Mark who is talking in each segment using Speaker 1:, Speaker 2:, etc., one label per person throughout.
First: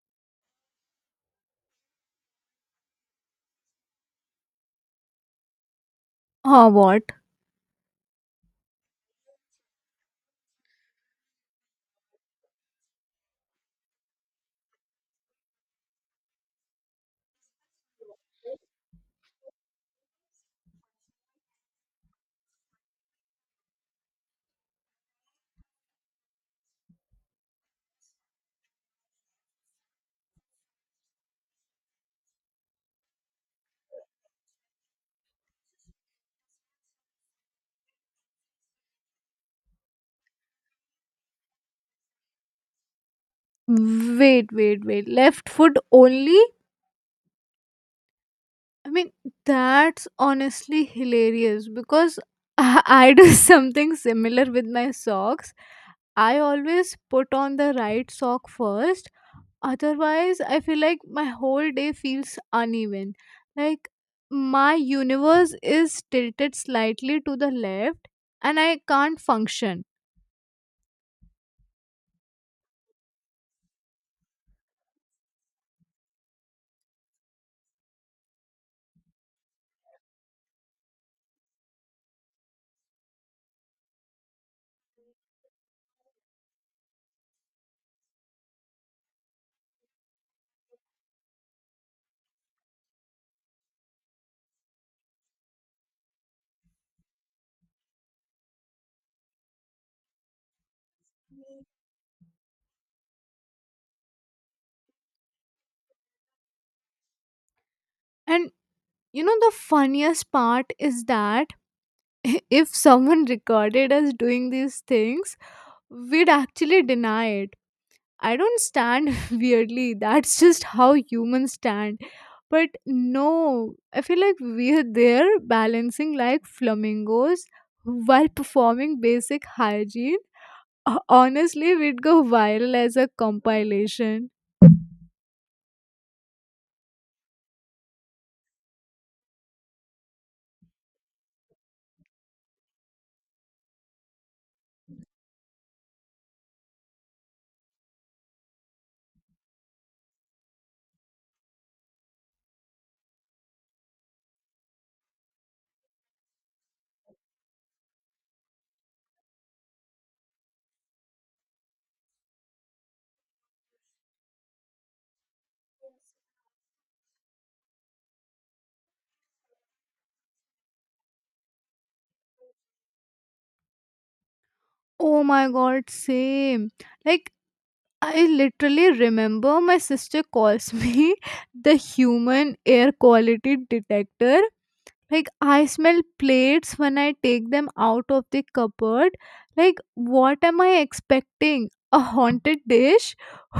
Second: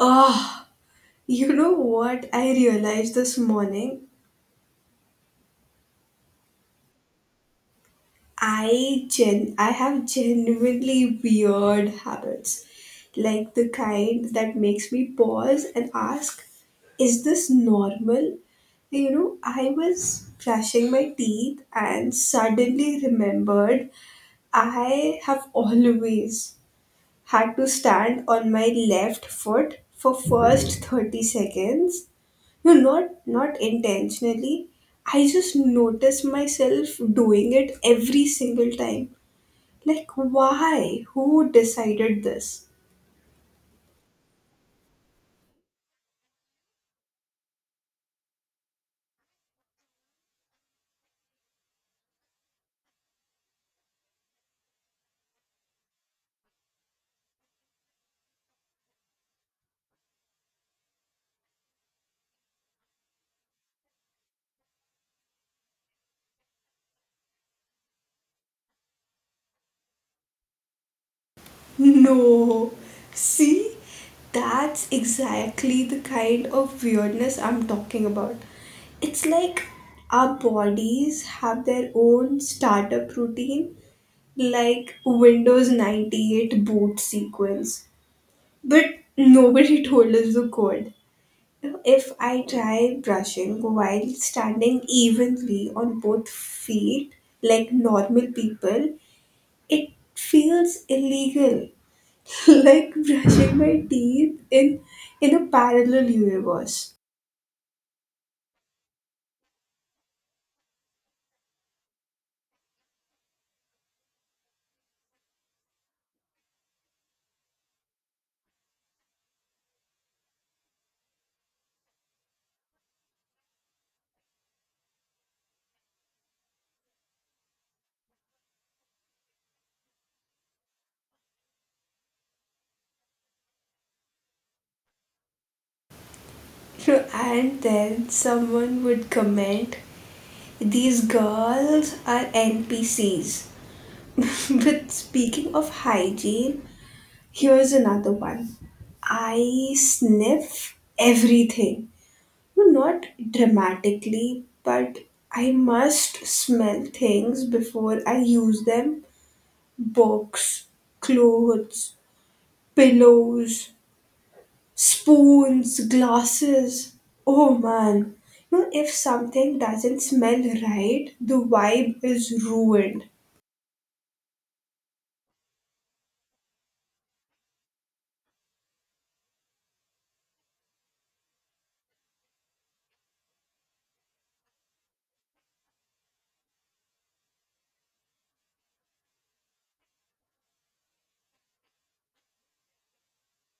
Speaker 1: Oh, you know what I realized this morning?
Speaker 2: Huh, what?
Speaker 1: I have genuinely weird habits. Like the kind that makes me pause and ask, is this normal? I was brushing my teeth and suddenly remembered I have always had to stand on my left foot for first 30 seconds. No, not intentionally. I just notice myself doing it every single time. Like, why? Who decided this?
Speaker 2: Wait, wait, wait. Left foot only? I mean, that's honestly hilarious because I do something similar with my socks. I always put on the right sock first. Otherwise, I feel like my whole day feels uneven. Like my universe is tilted slightly to the left and I can't function.
Speaker 1: No. See, that's exactly the kind of weirdness I'm talking about. It's like our bodies have their own startup routine, like Windows 98 boot sequence. But nobody told us the code. If I try brushing while standing evenly on both feet, like normal people, it feels illegal, like brushing my teeth in a parallel universe.
Speaker 2: And you know, the funniest part is that if someone recorded us doing these things, we'd actually deny it. I don't stand weirdly. That's just how humans stand. But no, I feel like we're there balancing like flamingos while performing basic hygiene. Honestly, we'd go viral as a compilation.
Speaker 1: And then someone would comment, "These girls are N P C's." But speaking of hygiene, here's another one. I sniff everything. No, not dramatically, but I must smell things before I use them. Books, clothes, pillows, spoons, glasses. Oh man. No, if something doesn't smell right, the vibe is ruined.
Speaker 2: Oh my god, same. Like, I literally remember my sister calls me the human air quality detector. Like, I smell plates when I take them out of the cupboard. Like, what am I expecting? A haunted dish?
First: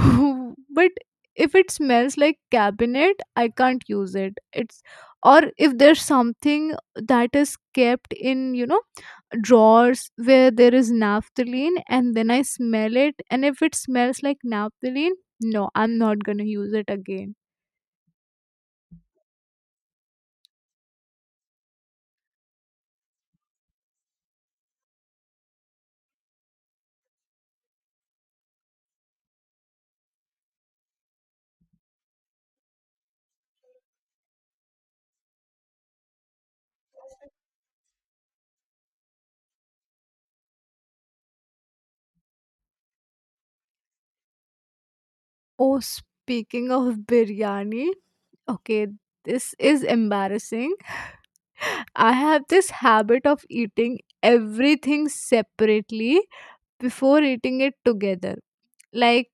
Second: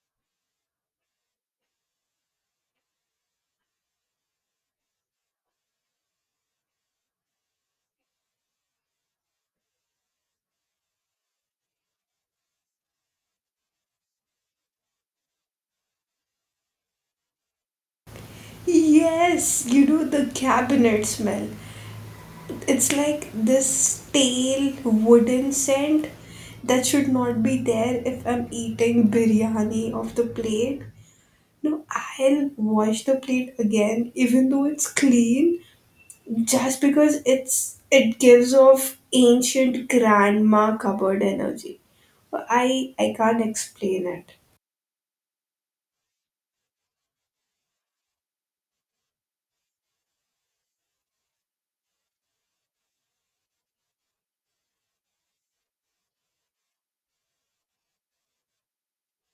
Speaker 2: But if it smells like cabinet, I can't use it. It's, or if there's something that is kept in, you know, drawers where there is naphthalene and then I smell it and if it smells like naphthalene, no, I'm not gonna use it again.
Speaker 1: Yes, you know the cabinet smell. It's like this stale wooden scent that should not be there if I'm eating biryani off the plate. No, I'll wash the plate again even though it's clean just because it gives off ancient grandma cupboard energy. I can't explain it.
Speaker 2: Oh, speaking of biryani, okay, this is embarrassing. I have this habit of eating everything separately before eating it together. Like,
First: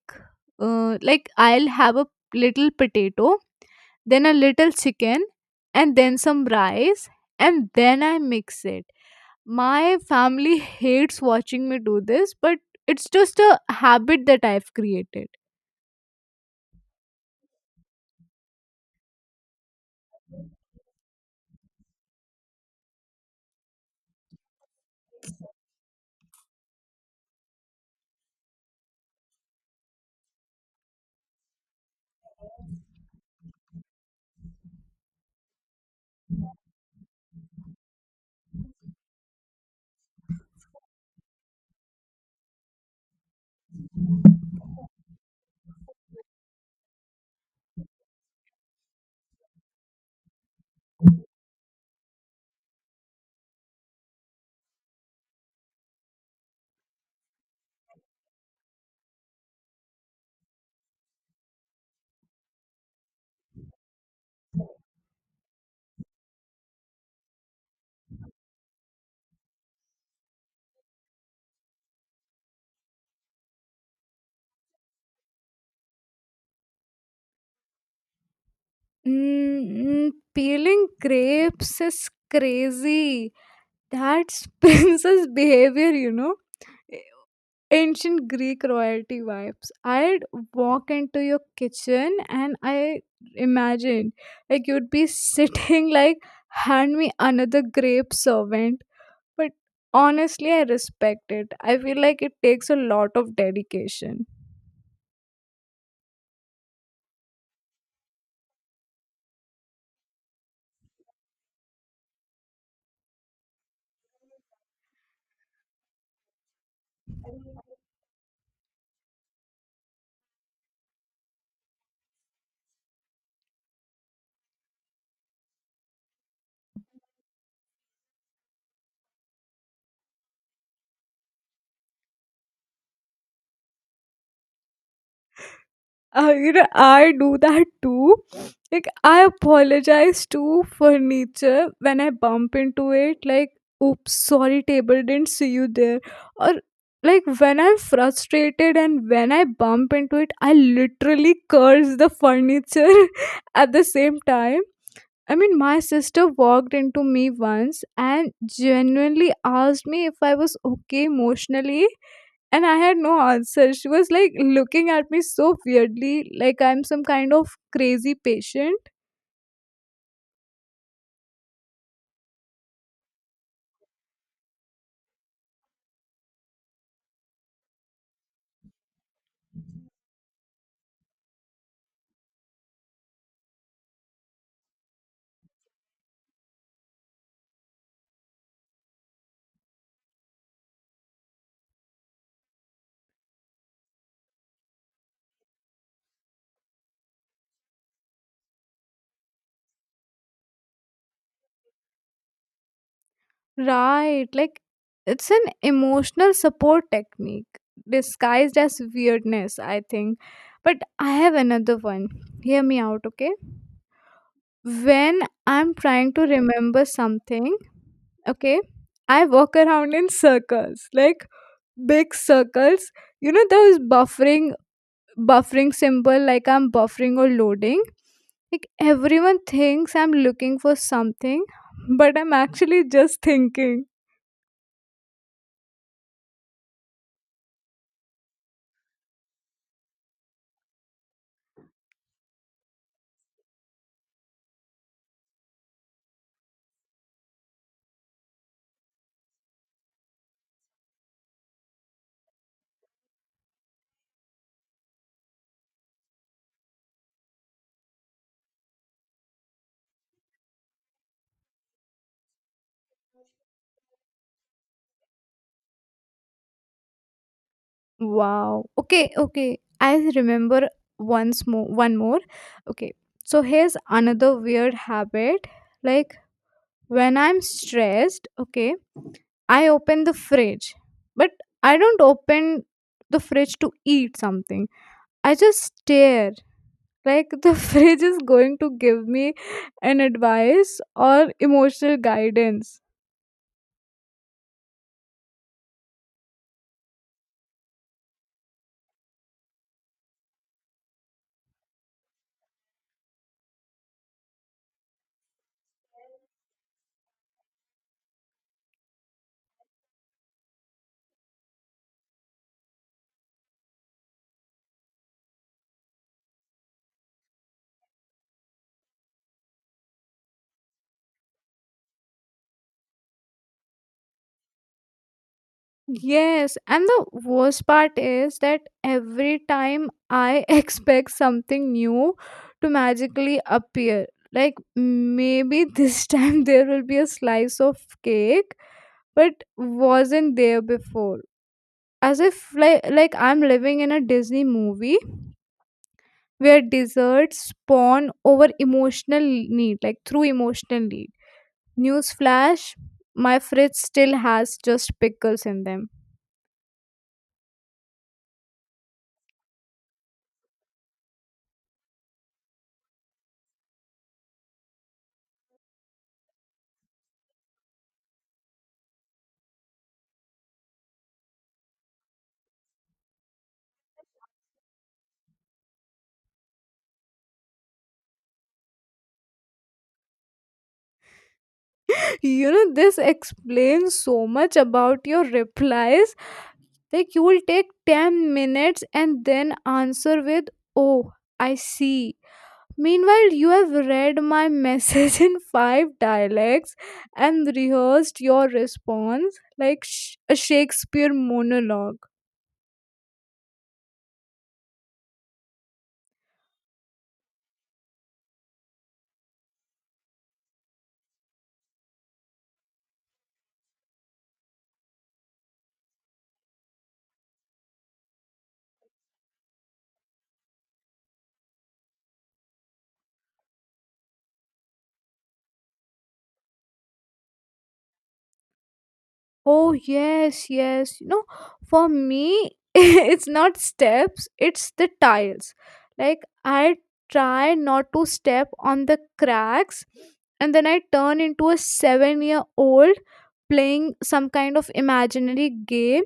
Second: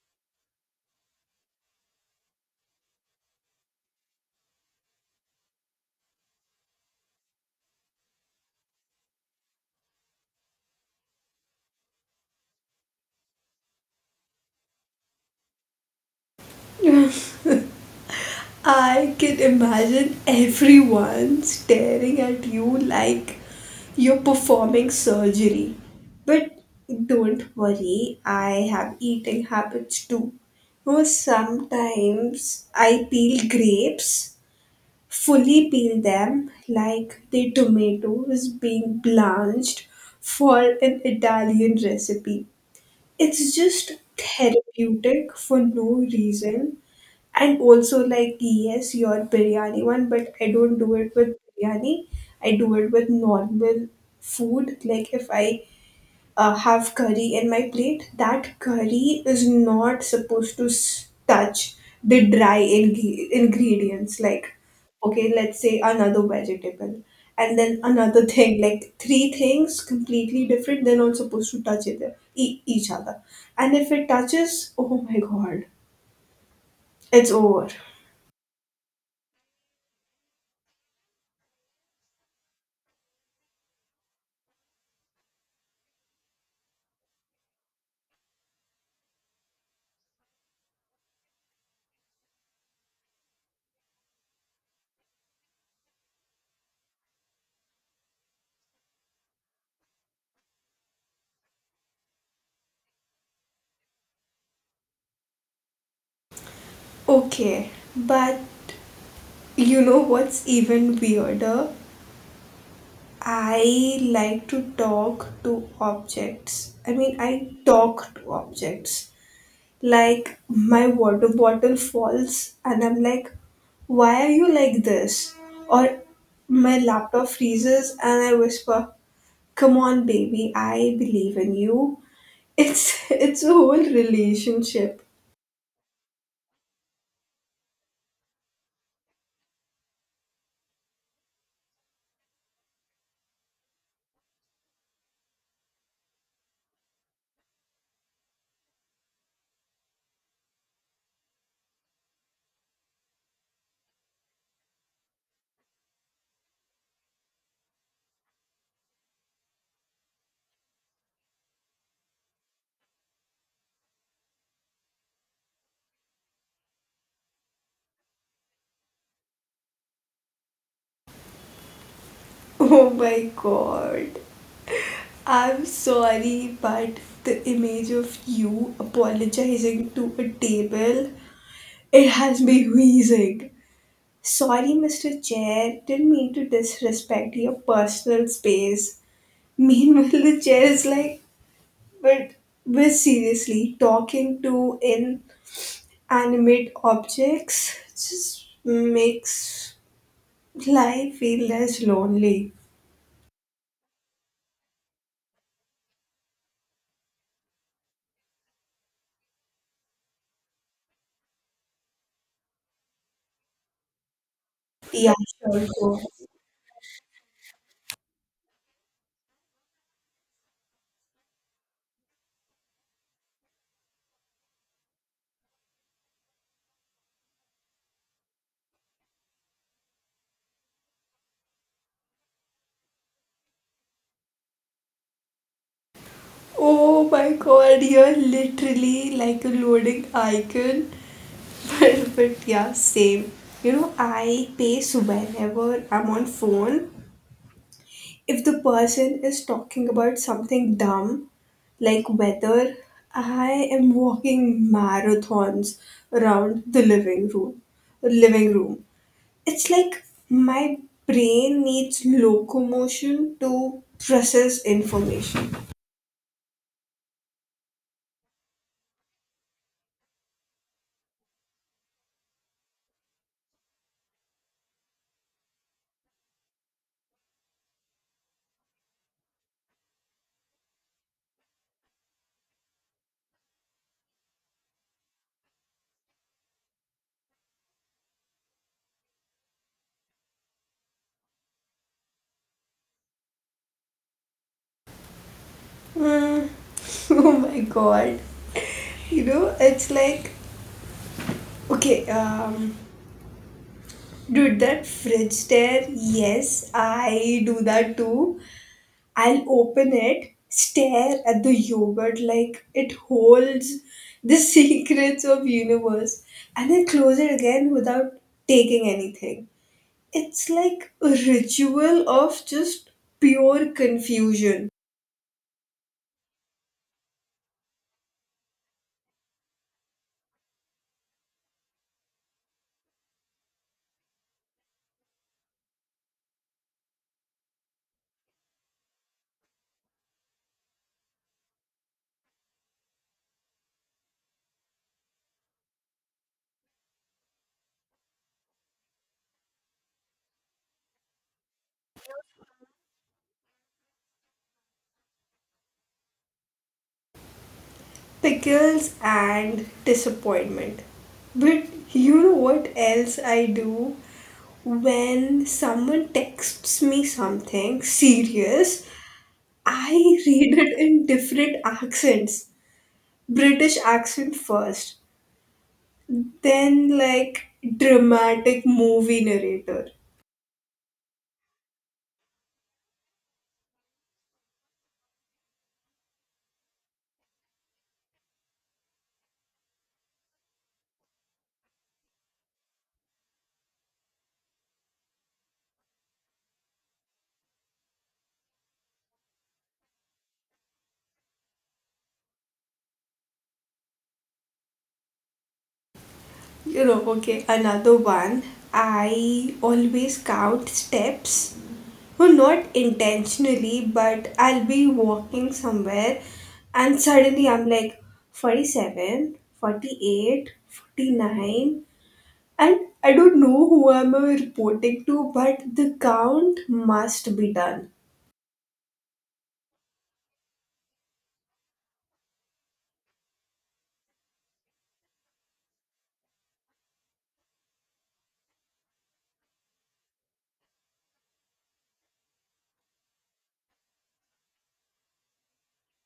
Speaker 2: like I'll have a little potato, then a little chicken, and then some rice, and then I mix it. My family hates watching me do this, but it's just a habit that I've created.
Speaker 1: I can imagine everyone staring at you like you're performing surgery. But don't worry, I have eating habits too. Sometimes I peel grapes, fully peel them like the tomato is being blanched for an Italian recipe. It's just therapeutic for no reason and also, like, yes, your biryani one, but I don't do it with biryani. I do it with normal food. Like, if I have curry in my plate, that curry is not supposed to touch the dry ingredients. Like, okay, let's say another vegetable, and then another thing, like three things completely different, they're not supposed to touch either, each other. And if it touches, oh my god, it's over.
Speaker 2: Mm, peeling grapes is crazy. That's Prince's behavior, you know. Ancient Greek royalty vibes. I'd walk into your kitchen and I imagine like you'd be sitting like, hand me another grape, servant. But honestly I respect it. I feel like it takes a lot of dedication.
Speaker 1: Okay, but you know what's even weirder? I like to talk to objects. I mean, I talk to objects. Like, my water bottle falls, and I'm like, why are you like this? Or my laptop freezes, and I whisper, come on, baby, I believe in you. It's it's a whole relationship.
Speaker 2: You know, I do that too. Like, I apologize to furniture when I bump into it. Like, oops, sorry, table, didn't see you there. Or, like, when I'm frustrated and when I bump into it, I literally curse the furniture at the same time. I mean, my sister walked into me once and genuinely asked me if I was okay emotionally, and I had no answer. She was like looking at me so weirdly, like I'm some kind of crazy patient.
Speaker 1: Oh my god, I'm sorry, but the image of you apologizing to a table, it has me wheezing. Sorry, Mr. Chair, didn't mean to disrespect your personal space. Meanwhile, the chair is like, but we're seriously talking to inanimate objects just makes life feel less lonely.
Speaker 2: Right, like it's an emotional support technique disguised as weirdness, I think. But I have another one. Hear me out, okay?
Speaker 1: Yeah,
Speaker 2: When
Speaker 1: sure,
Speaker 2: I'm
Speaker 1: go.
Speaker 2: trying to remember something, okay, I walk around in circles, like big circles. You know those buffering symbol, like I'm buffering or loading. Like everyone thinks I'm looking for something, but I'm actually just thinking.
Speaker 1: Oh my god, you're literally like a loading icon. But yeah, same. I pace whenever I'm on phone. If the person is talking about something dumb, like weather, I am walking marathons around the living room. Living room. It's like my brain needs locomotion to process information.
Speaker 2: Wow, okay, okay, I remember. Once more One more, okay. So here's another weird habit. Like when I'm stressed, okay, I open the fridge, but I don't open the fridge to eat something. I just stare, like the fridge is going to give me an advice or emotional guidance.
Speaker 1: Mm. Oh my god. You know, it's like, okay, um, Dude, that fridge stare, yes, I do that too. I'll open it, stare at the yogurt like it holds the secrets of universe, and then close it again without taking anything. It's like a ritual of just pure confusion.
Speaker 2: Yes, and the worst part is that every time I expect something new to magically appear. Like maybe this time there will be a slice of cake but wasn't there before, as if like, like I'm living in a Disney movie where desserts spawn over emotional need, like through emotional need. Newsflash, my fridge still has just pickles in them.
Speaker 1: Pickles and disappointment. But you know what else I do? When someone texts me something serious, I read it in different accents. British accent first, then like dramatic movie narrator.
Speaker 2: You know, this explains so much about your replies. Like you will take 10 minutes and then answer with, oh, I see. Meanwhile, you have read my message in five dialects and rehearsed your response like a Shakespeare monologue.
Speaker 1: Okay, another one. I always count steps. Well, not intentionally, but I'll be walking somewhere and suddenly I'm like 47, 48, 49, and I don't know who I'm reporting to, but the count must be done.
Speaker 2: Oh, yes, yes. You know, for me, it's not steps, it's the tiles. Like, I try not to step on the cracks, and then I turn into a 7-year old playing some kind of imaginary game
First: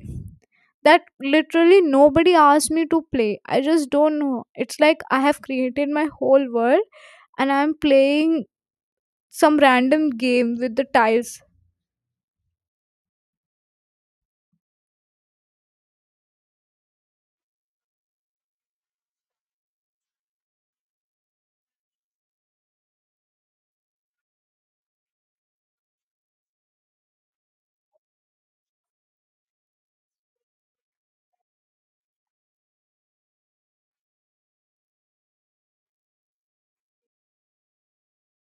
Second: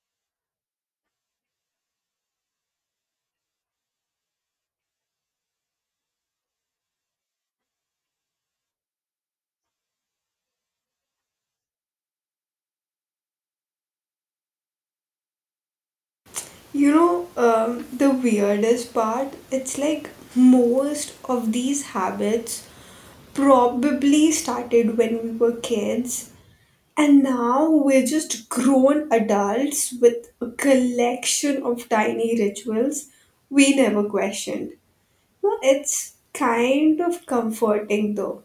Speaker 2: that literally nobody asked me to play. I just don't know. It's like I have created my whole world and I'm playing some random game with the tiles.
Speaker 1: The weirdest part, it's like most of these habits probably started when we were kids, and now we're just grown adults with a collection of tiny rituals we never questioned. Well, it's kind of comforting though.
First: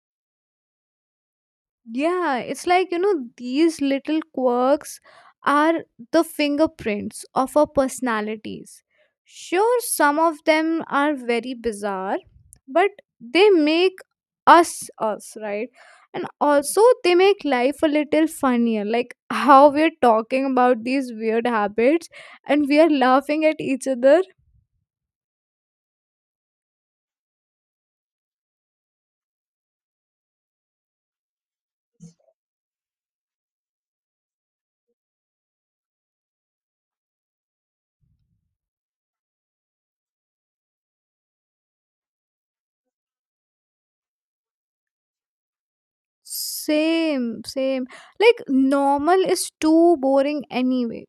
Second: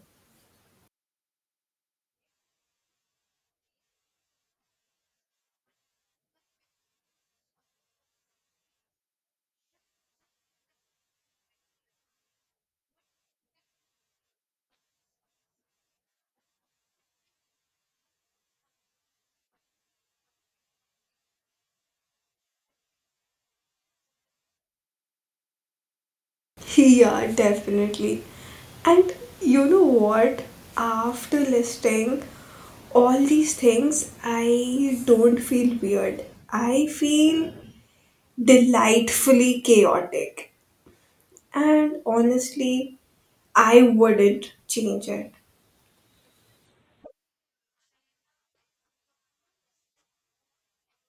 Speaker 2: Yeah, it's like, you know, these little quirks are the fingerprints of our personalities. Sure, some of them are very bizarre, but they make us us, right? And also, they make life a little funnier, like how we're talking about these weird habits and we are laughing at each other.
Speaker 1: Yeah, definitely. And you know what? After listing all these things, I don't feel weird. I feel delightfully chaotic. And honestly, I wouldn't change it.
Speaker 2: Same, same. Like, normal is too boring anyway.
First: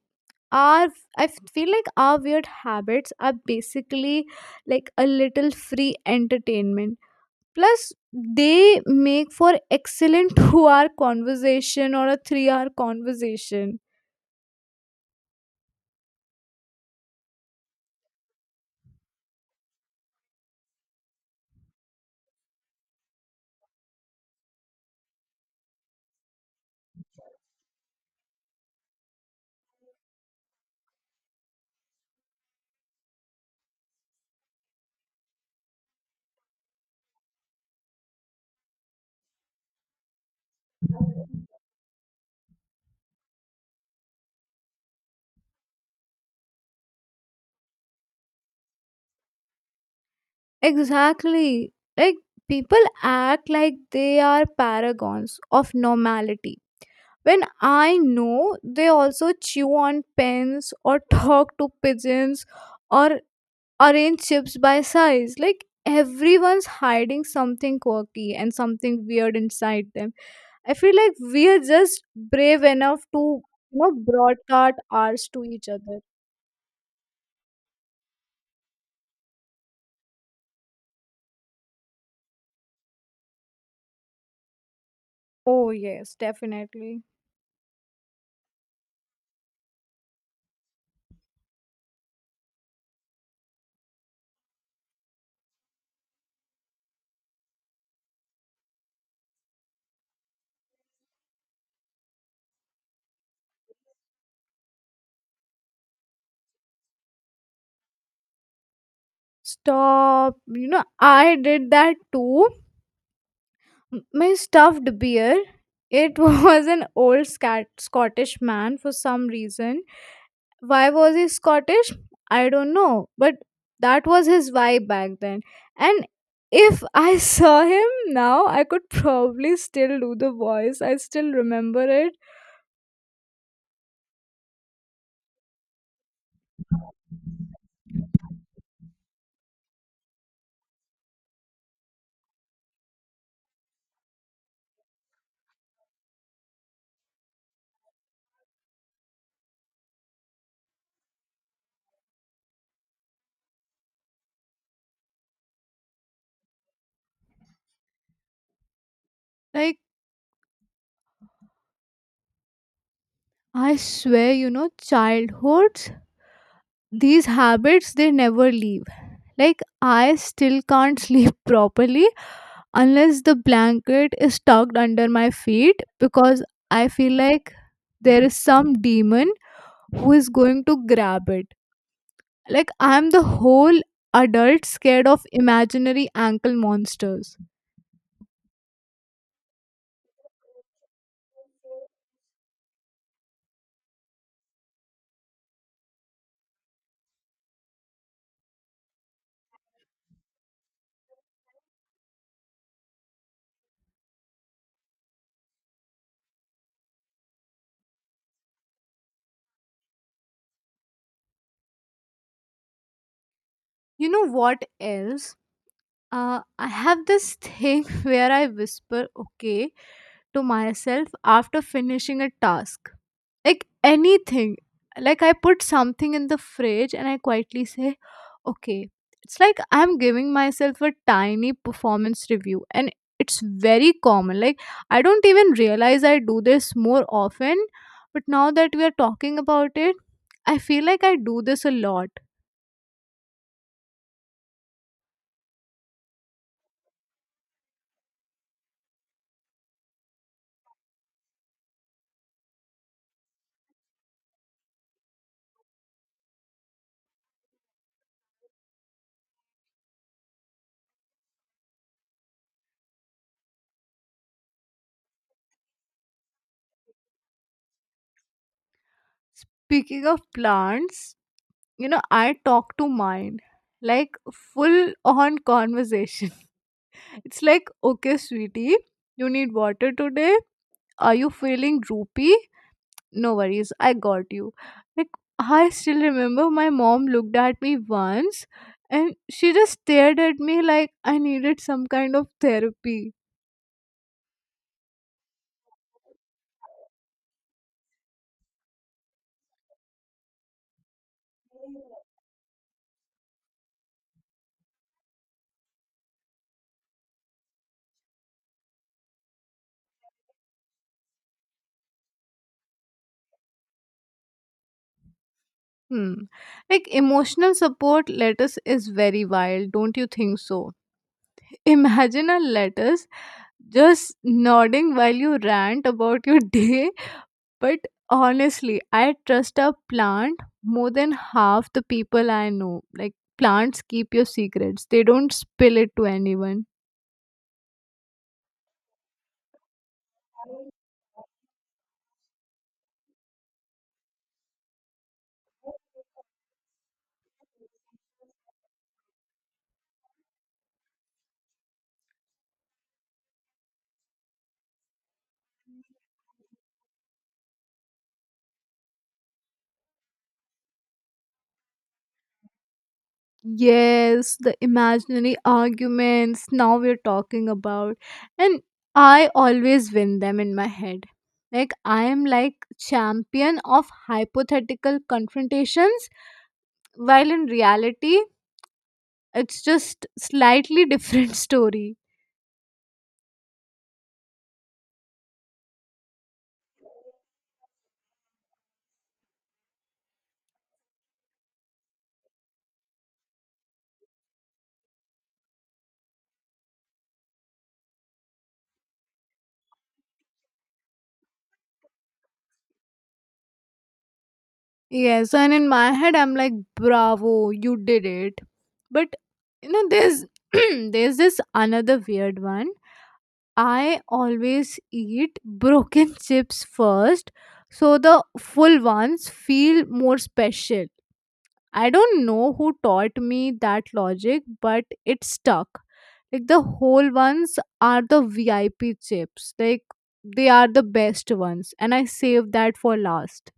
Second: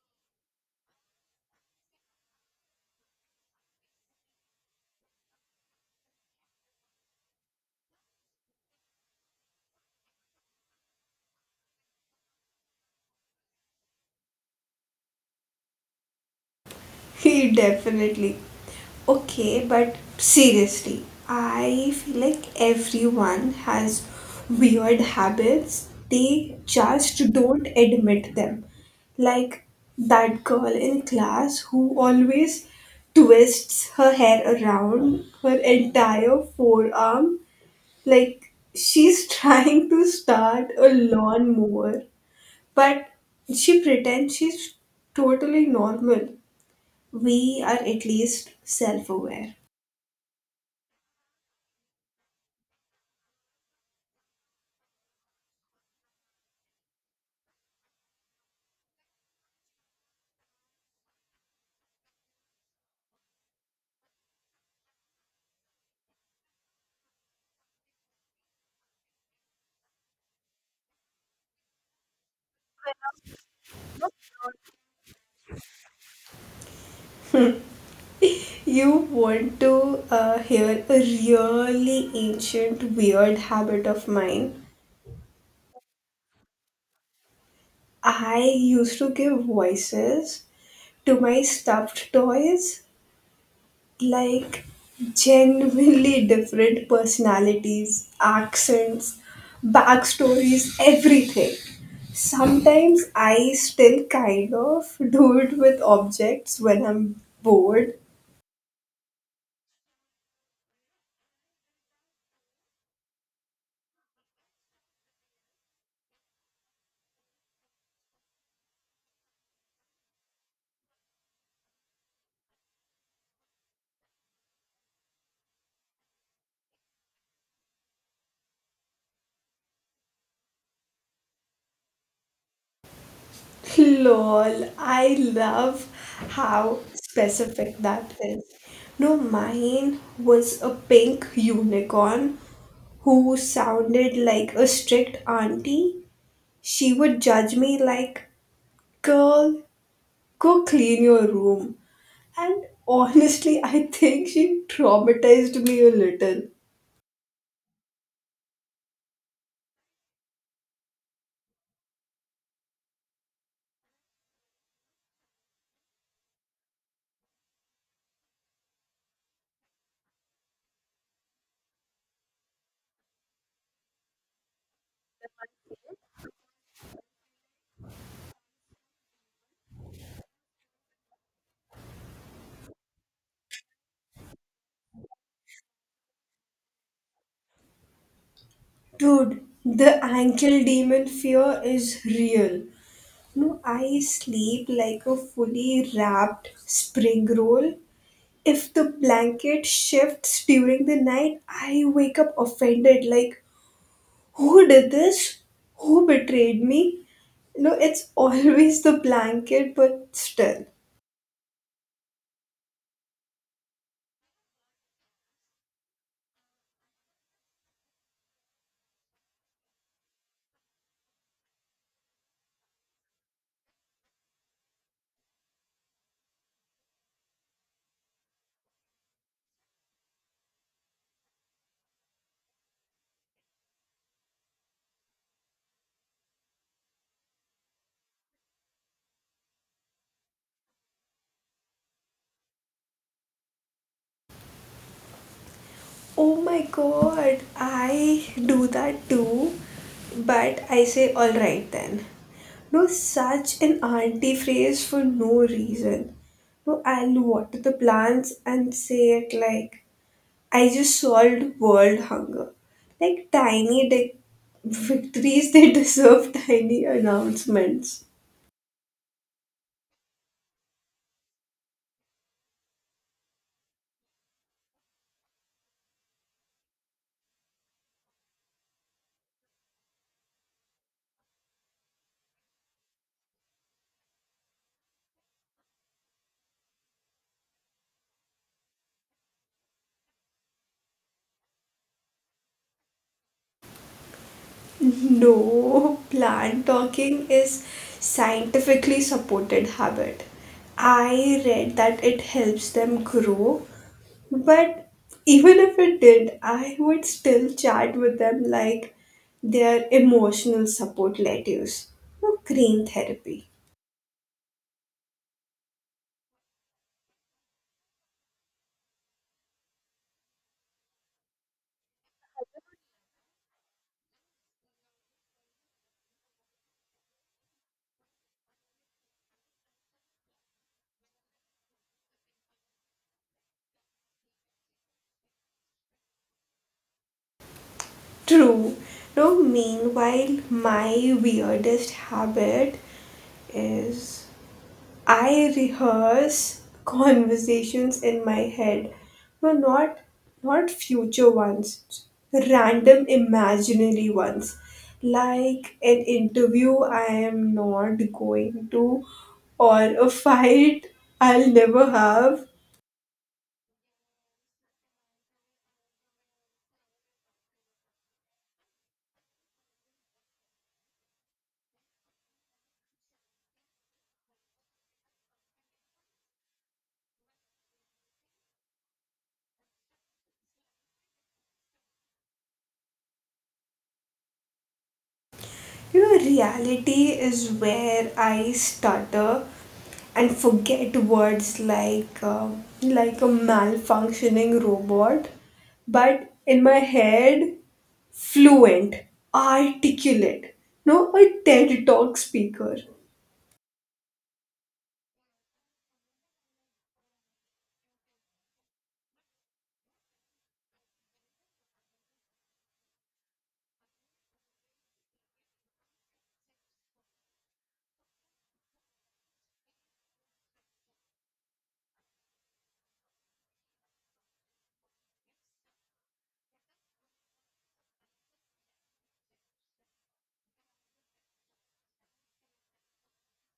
Speaker 2: Our, I feel like our weird habits are basically like a little free entertainment, plus they make for excellent 2-hour conversation or a 3-hour conversation.
Speaker 1: He definitely. Okay, but seriously, I feel like everyone has weird habits. They just don't admit them. Like that girl in class who always twists her hair around her entire forearm like she's trying to start a lawnmower, but she pretends she's totally normal. We are at least self aware.
Speaker 2: Exactly. Like, people act like they are paragons of normality when I know they also chew on pens or talk to pigeons or arrange chips by size. Like everyone's hiding something quirky and something weird inside them. I feel like we are just brave enough to, you know, broadcast ours to each other.
Speaker 1: You want to hear a really ancient, weird habit of mine.
Speaker 2: Oh yes, definitely.
Speaker 1: I used to give voices to my stuffed toys, like genuinely different personalities, accents, backstories, everything. Sometimes I still kind of do it with objects when I'm bored.
Speaker 2: Stop. You know, I did that too. My stuffed bear. It was an old Scottish man for some reason. Why was he Scottish? I don't know, but that was his vibe back then. And if I saw him now, I could probably still do the voice. I still remember it.
Speaker 1: Lol, I love how specific that is. No, mine was a pink unicorn who sounded like a strict auntie. She would judge me like, girl, go clean your room. And honestly, I think she traumatized me a little.
Speaker 2: Like, I swear, you know, childhoods, these habits, they never leave. Like, I still can't sleep properly unless the blanket is tucked under my feet because I feel like there is some demon who is going to grab it. Like, I'm the whole adult scared of imaginary ankle monsters.
Speaker 1: Dude, the ankle demon fear is real. No, I sleep like a fully wrapped spring roll. If the blanket shifts during the night, I wake up offended like, who did this? Who betrayed me? No, it's always the blanket, but still.
Speaker 2: You know what else? I have this thing where I whisper okay to myself after finishing a task. Like anything. Like I put something in the fridge and I quietly say, okay. It's like I'm giving myself a tiny performance review and it's very common. Like I don't even realize I do this more often, but now that we are talking about it, I feel like I do this a lot.
Speaker 1: Oh my god, I do that too. But I say, alright then. No, such an auntie phrase for no reason. No, I'll water the plants and say it like, I just solved world hunger. Like tiny victories, they deserve tiny announcements.
Speaker 2: Speaking of plants, you know, I talk to mine like full on conversation. It's like, okay, sweetie, you need water today. Are you feeling droopy? No worries, I got you. Like, I still remember my mom looked at me once and she just stared at me like I needed some kind of therapy.
Speaker 1: No, plant talking is scientifically supported habit. I read that it helps them grow, but even if it did, I would still chat with them like their emotional support letters. No green therapy.
Speaker 2: Hmm. Like, emotional support letters is very wild, don't you think so? Imagine a letters just nodding while you rant about your day. But honestly, I trust a plant more than half the people I know. Like, plants keep your secrets, they don't spill it to anyone.
Speaker 1: True. No, meanwhile, my weirdest habit is I rehearse conversations in my head, but not future ones, random imaginary ones. Like an interview I am not going to, or a fight I'll never have.
Speaker 2: Yes, the imaginary arguments, now we're talking about. And I always win them in my head. Like, I am like champion of hypothetical confrontations, while in reality, it's just slightly different story.
Speaker 1: You know, reality is where I stutter and forget words like a malfunctioning robot, but in my head, fluent, articulate, no, a TED Talk speaker.
Speaker 2: Yes, and in my head I'm like, bravo, you did it. But you know, there's there's this another weird one. I always eat broken chips first, so the full ones feel more special. I don't know who taught me that logic, but it stuck. Like the whole ones are the VIP chips. Like they are the best ones, and I save that for last.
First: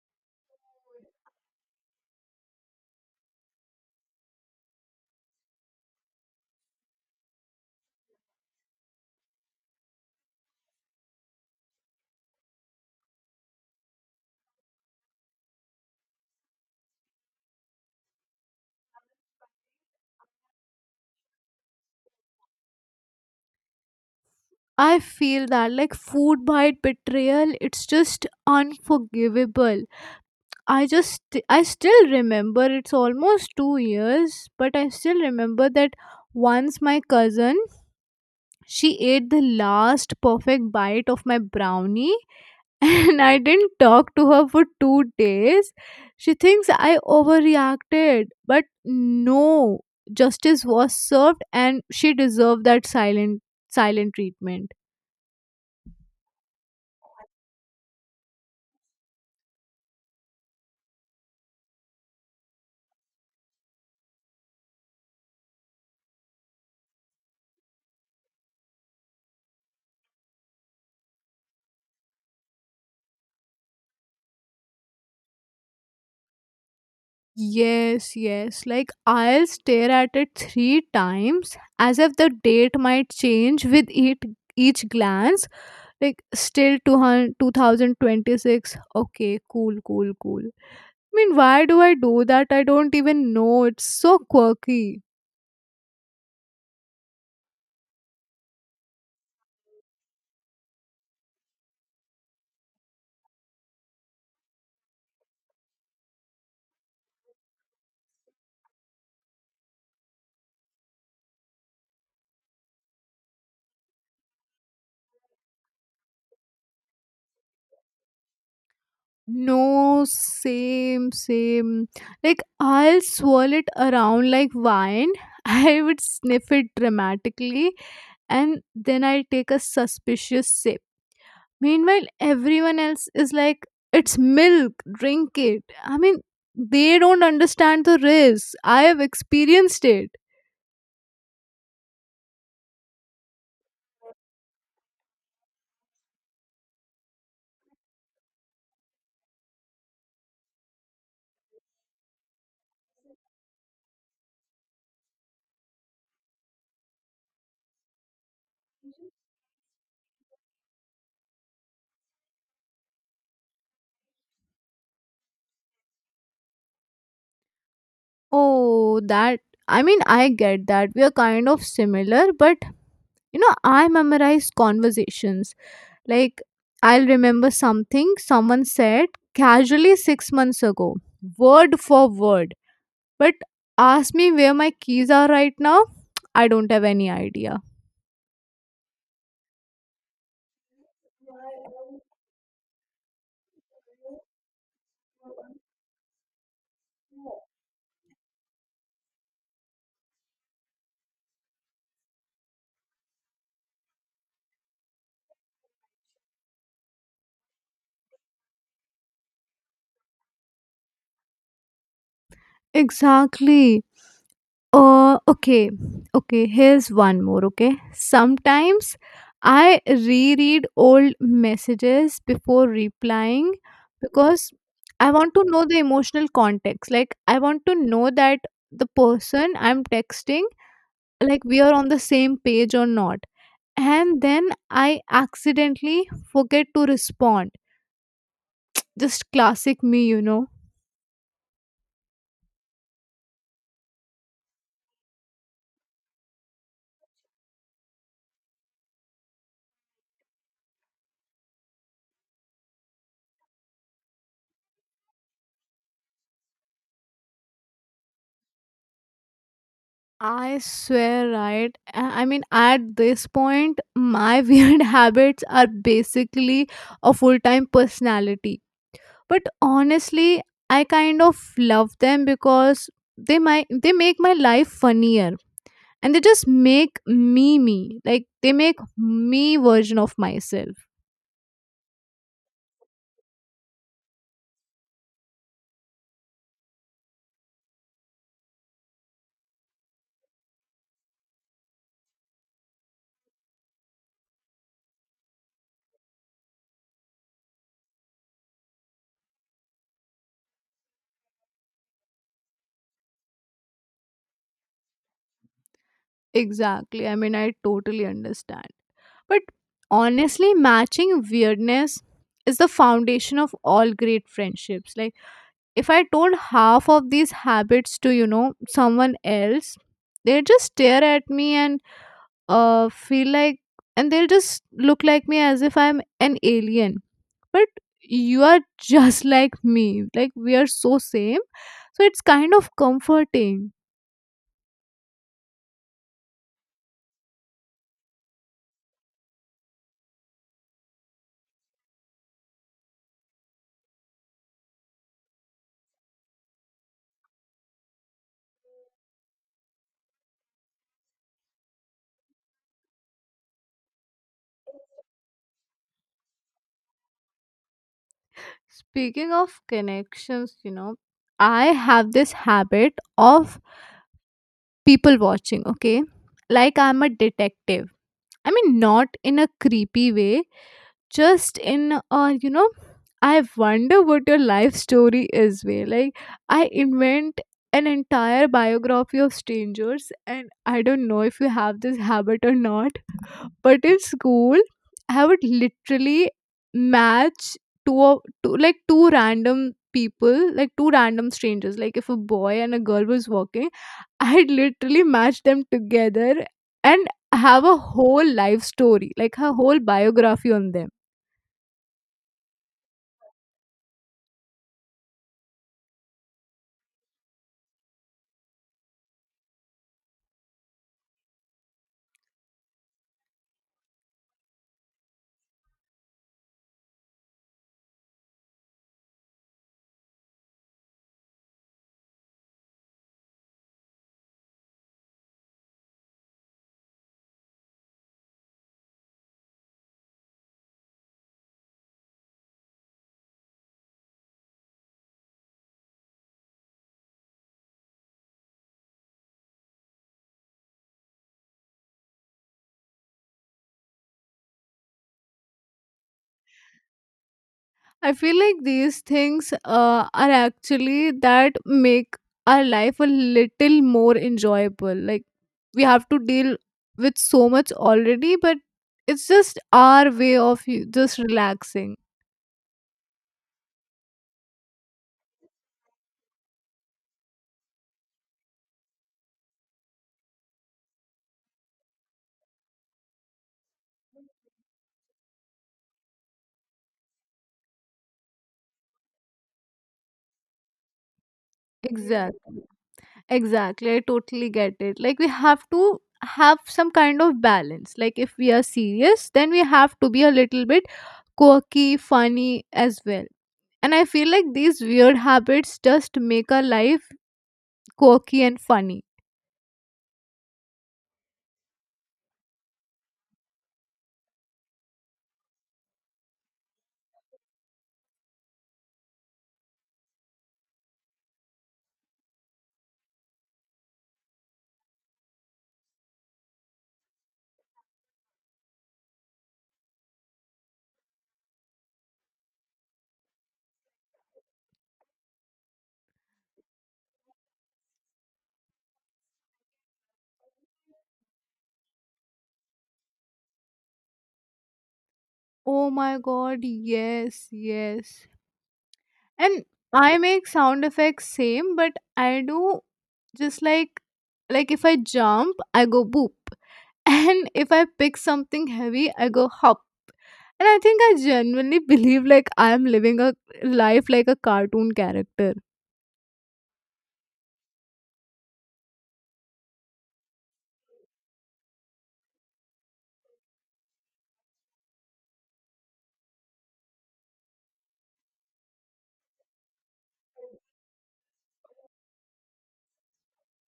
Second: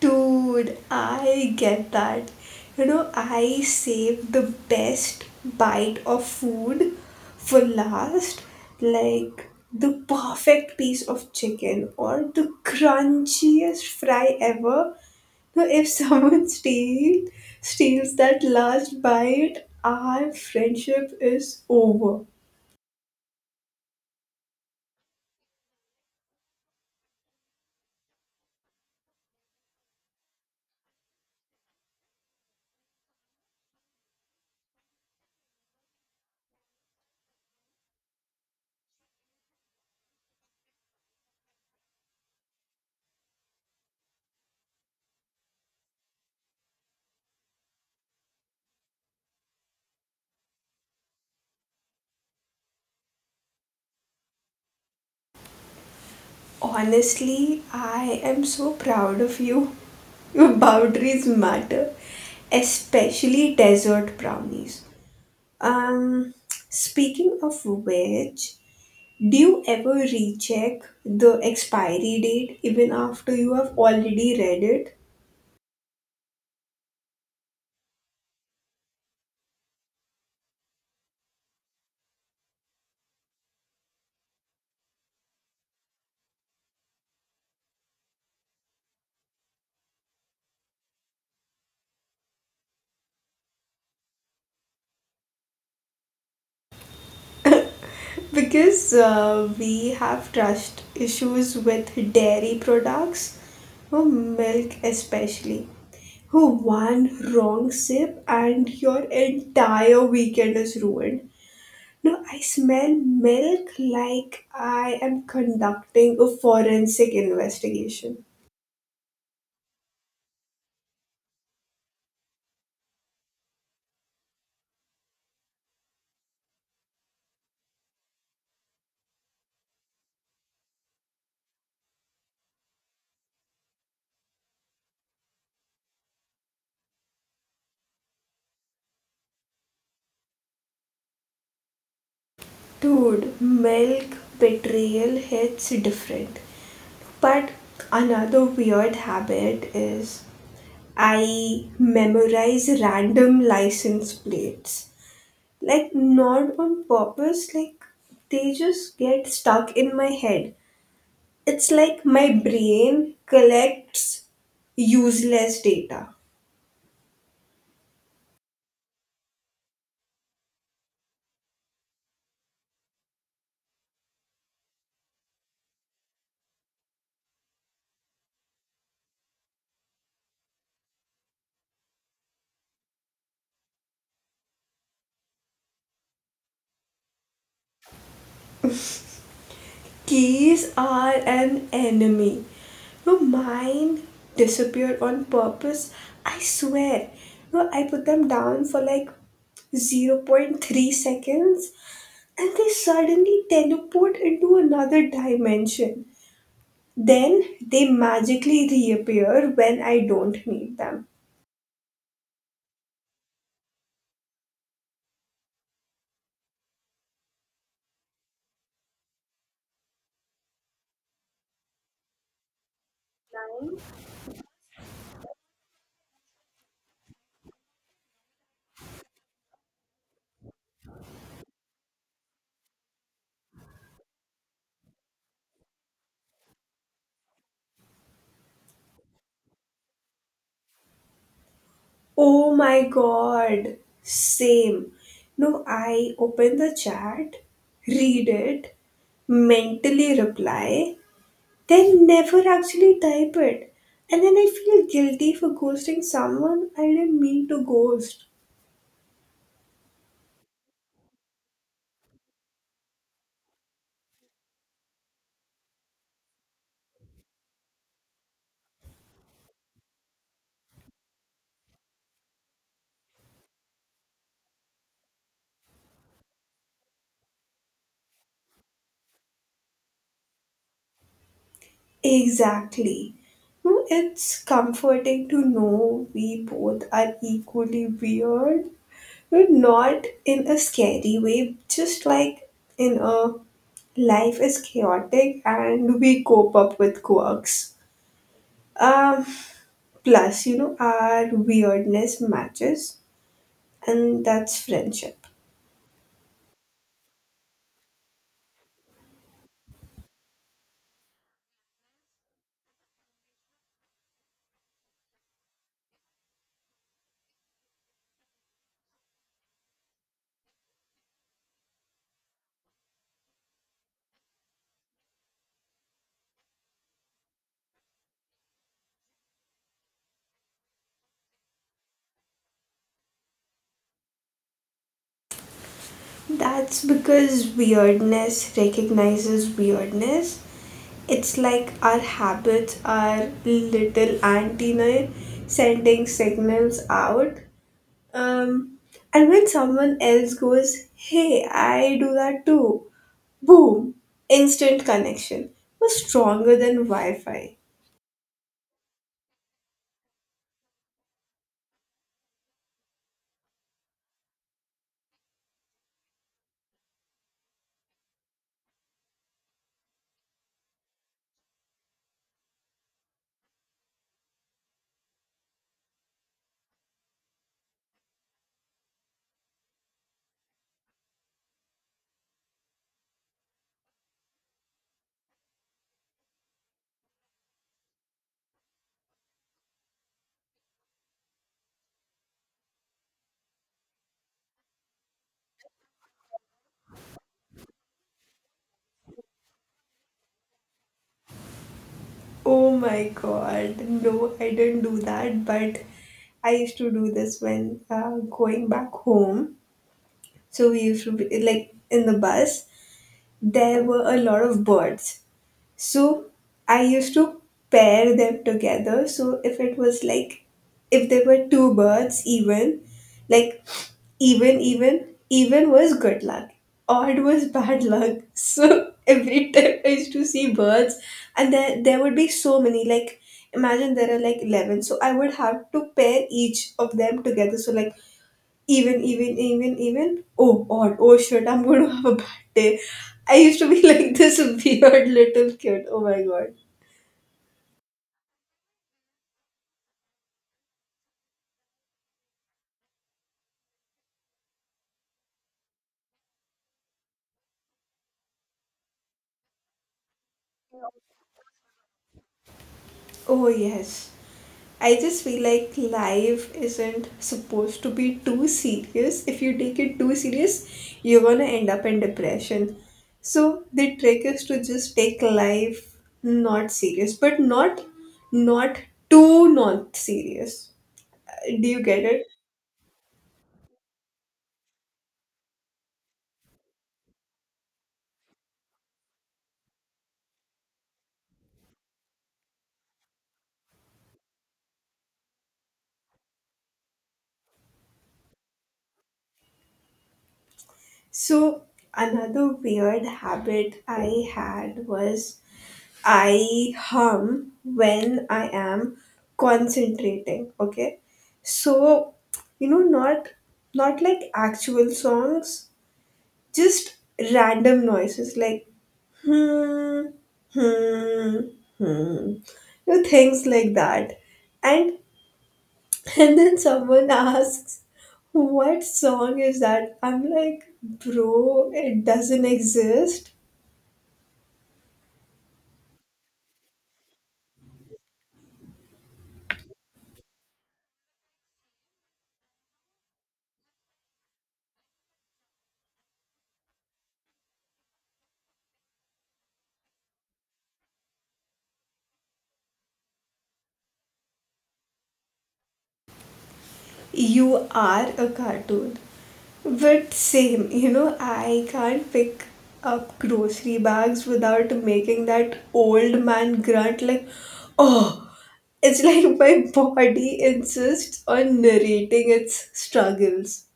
Speaker 1: Dude, I get that. I save the best bite of food for last, like the perfect piece of chicken or the crunchiest fry ever. Now, if someone steals that last bite, our friendship is over.
Speaker 2: I feel that, like, food bite betrayal, it's just unforgivable. I just, I still remember it's almost 2 years, but I still remember that once my cousin, she ate the last perfect bite of my brownie and I didn't talk to her for 2 days. She thinks I overreacted, but no, justice was served and she deserved that silent treatment.
Speaker 1: Honestly, I am so proud of you. Your boundaries matter, especially desert brownies. Um, Speaking of which, do you ever recheck the expiry date even after you have already read it?
Speaker 2: Yes, yes. Like, I'll stare at it three times as if the date might change with each glance. Like still 2026. Okay, cool, cool, cool. I mean, why do I do that? I don't even know. It's so quirky.
Speaker 1: Because we have trust issues with dairy products, or milk especially. Oh, one wrong sip and your entire weekend is ruined. No, I smell milk like I am conducting a forensic investigation.
Speaker 2: No, same, same. Like, I'll swirl it around like wine. I would sniff it dramatically and then I'll take a suspicious sip. Meanwhile, everyone else is like, it's milk, drink it. I mean, they don't understand the risk. I have experienced it.
Speaker 1: Dude, milk betrayal hits different. But another weird habit is I memorize random license plates. Like, not on purpose, like, they just get stuck in my head. It's like my brain collects useless data.
Speaker 2: Oh, that. I mean, I get that. We are kind of similar, but you know, I memorize conversations. Like, I'll remember something someone said casually 6 months ago, word for word. But ask me where my keys are right now, I don't have any idea.
Speaker 1: Keys are an enemy. No, mine disappeared on purpose. I swear. No, I put them down for like zero point 0.3 seconds and they suddenly teleport into another dimension. Then they magically reappear when I don't need them.
Speaker 2: Exactly. Okay. Okay. Here's one more. Okay. Sometimes I reread old messages before replying because I want to know the emotional context. Like, I want to know that the person I'm texting, like, we are on the same page or not. And then I accidentally forget to respond. Just classic me, you know.
Speaker 1: Oh my god. Same. No, I open the chat, read it, mentally reply. They'll never actually type it. And then I feel guilty for ghosting someone I didn't mean to ghost.
Speaker 2: I swear, right? I mean, at this point, my weird habits are basically a full time personality. But honestly, I kind of love them because they make my life funnier and they just make me me, like they make me version of myself.
Speaker 1: Exactly. No, it's comforting to know we both are equally weird, but not in a scary way, just like in a life is chaotic and we cope up with quirks. Um, plus, our weirdness matches, and that's friendship.
Speaker 2: Exactly, I mean, I totally understand. But honestly, matching weirdness is the foundation of all great friendships. Like, if I told half of these habits to, you know, someone else, they'll just stare at me and, feel like, and they'll just look like me as if I'm an alien. But you are just like me. Like, we are so same. So it's kind of comforting.
Speaker 1: That's because weirdness recognizes weirdness. It's like our habits are little antennae sending signals out. Um, and when someone else goes, hey, I do that too, boom, instant connection was stronger than Wi Fi.
Speaker 2: Speaking of connections, you know, I have this habit of people watching, okay? Like, I'm a detective. I mean, not in a creepy way, just in you know, I wonder what your life story is way, like I invent an entire biography of strangers and I don't know if you have this habit or not, but in school I would literally match two, like two random people, like two random strangers. Like if a boy and a girl was walking, I'd literally match them together and have a whole life story, like a whole biography on them.
Speaker 1: Oh my god, no, I didn't do that, but I used to do this when going back home. So we used to be like in the bus. There were a lot of birds. So I used to pair them together. So if it was like, if there were two birds, even, like, even, even, even was good luck, odd was bad luck. So every time I used to see birds, and there would be so many, like, imagine there are like 11. So I would have to pair each of them together. So, like, even, even, even, even. Oh god, oh shit, I'm going to have a bad day. I used to be like this weird little kid. Oh my god.
Speaker 2: I feel like these things are actually that make our life a little more enjoyable. Like we have to deal with so much already, but it's just our way of just relaxing.
Speaker 1: Oh yes. I just feel like life isn't supposed to be too serious. If you take it too serious, you're going to end up in depression. So the trick is to just take life not serious, but not too not serious. Do you get it?
Speaker 2: Exactly. Exactly. I totally get it. Like we have to have some kind of balance. Like if we are serious, then we have to be a little bit quirky, funny as well. And I feel like these weird habits just make our life quirky and funny.
Speaker 1: So another weird habit I had was I hum when I am concentrating. Okay, so you know, not not like actual songs, just random noises like hmm, hmm, hmm, things like that. And and then someone asks, what song is that? I'm like, bro, it doesn't exist.
Speaker 2: Oh my god, yes, yes. And I make sound effects same, but I do just like if I jump, I go boop. And if I pick something heavy, I go hop. And I think I genuinely believe like I am living a life like a cartoon character.
Speaker 1: You are a cartoon. But same, I can't pick up grocery bags without making that old man grunt like, oh, it's like my body insists on narrating its struggles.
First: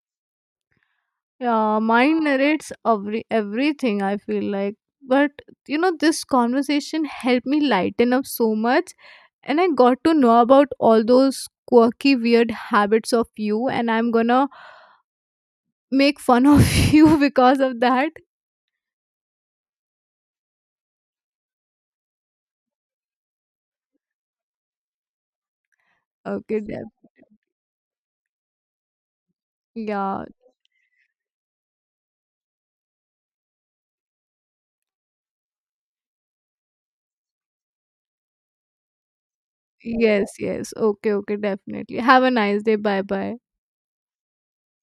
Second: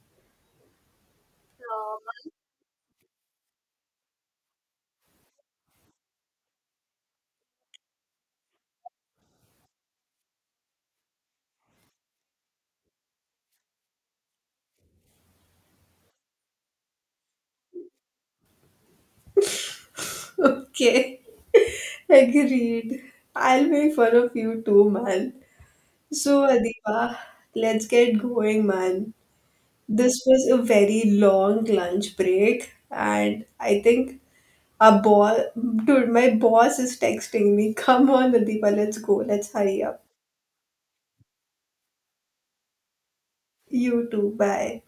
Speaker 2: Yeah, mine narrates everything I feel like. But you know, this conversation helped me lighten up so much and I got to know about all those quirky, weird habits of you, and I'm gonna make fun of you because of that.
Speaker 1: Okay, agreed. I'll make fun of you too, man. So,
Speaker 2: Okay, def-
Speaker 1: Adiba, let's get going, man. This
Speaker 2: yeah,
Speaker 1: was a very long lunch break, and I think our boss, dude, my boss is texting me. Come on, Adiba, let's go. Let's hurry up.
Speaker 2: yes, yes, okay, okay, definitely. Have a nice day. Bye bye.
Speaker 1: You too. Bye.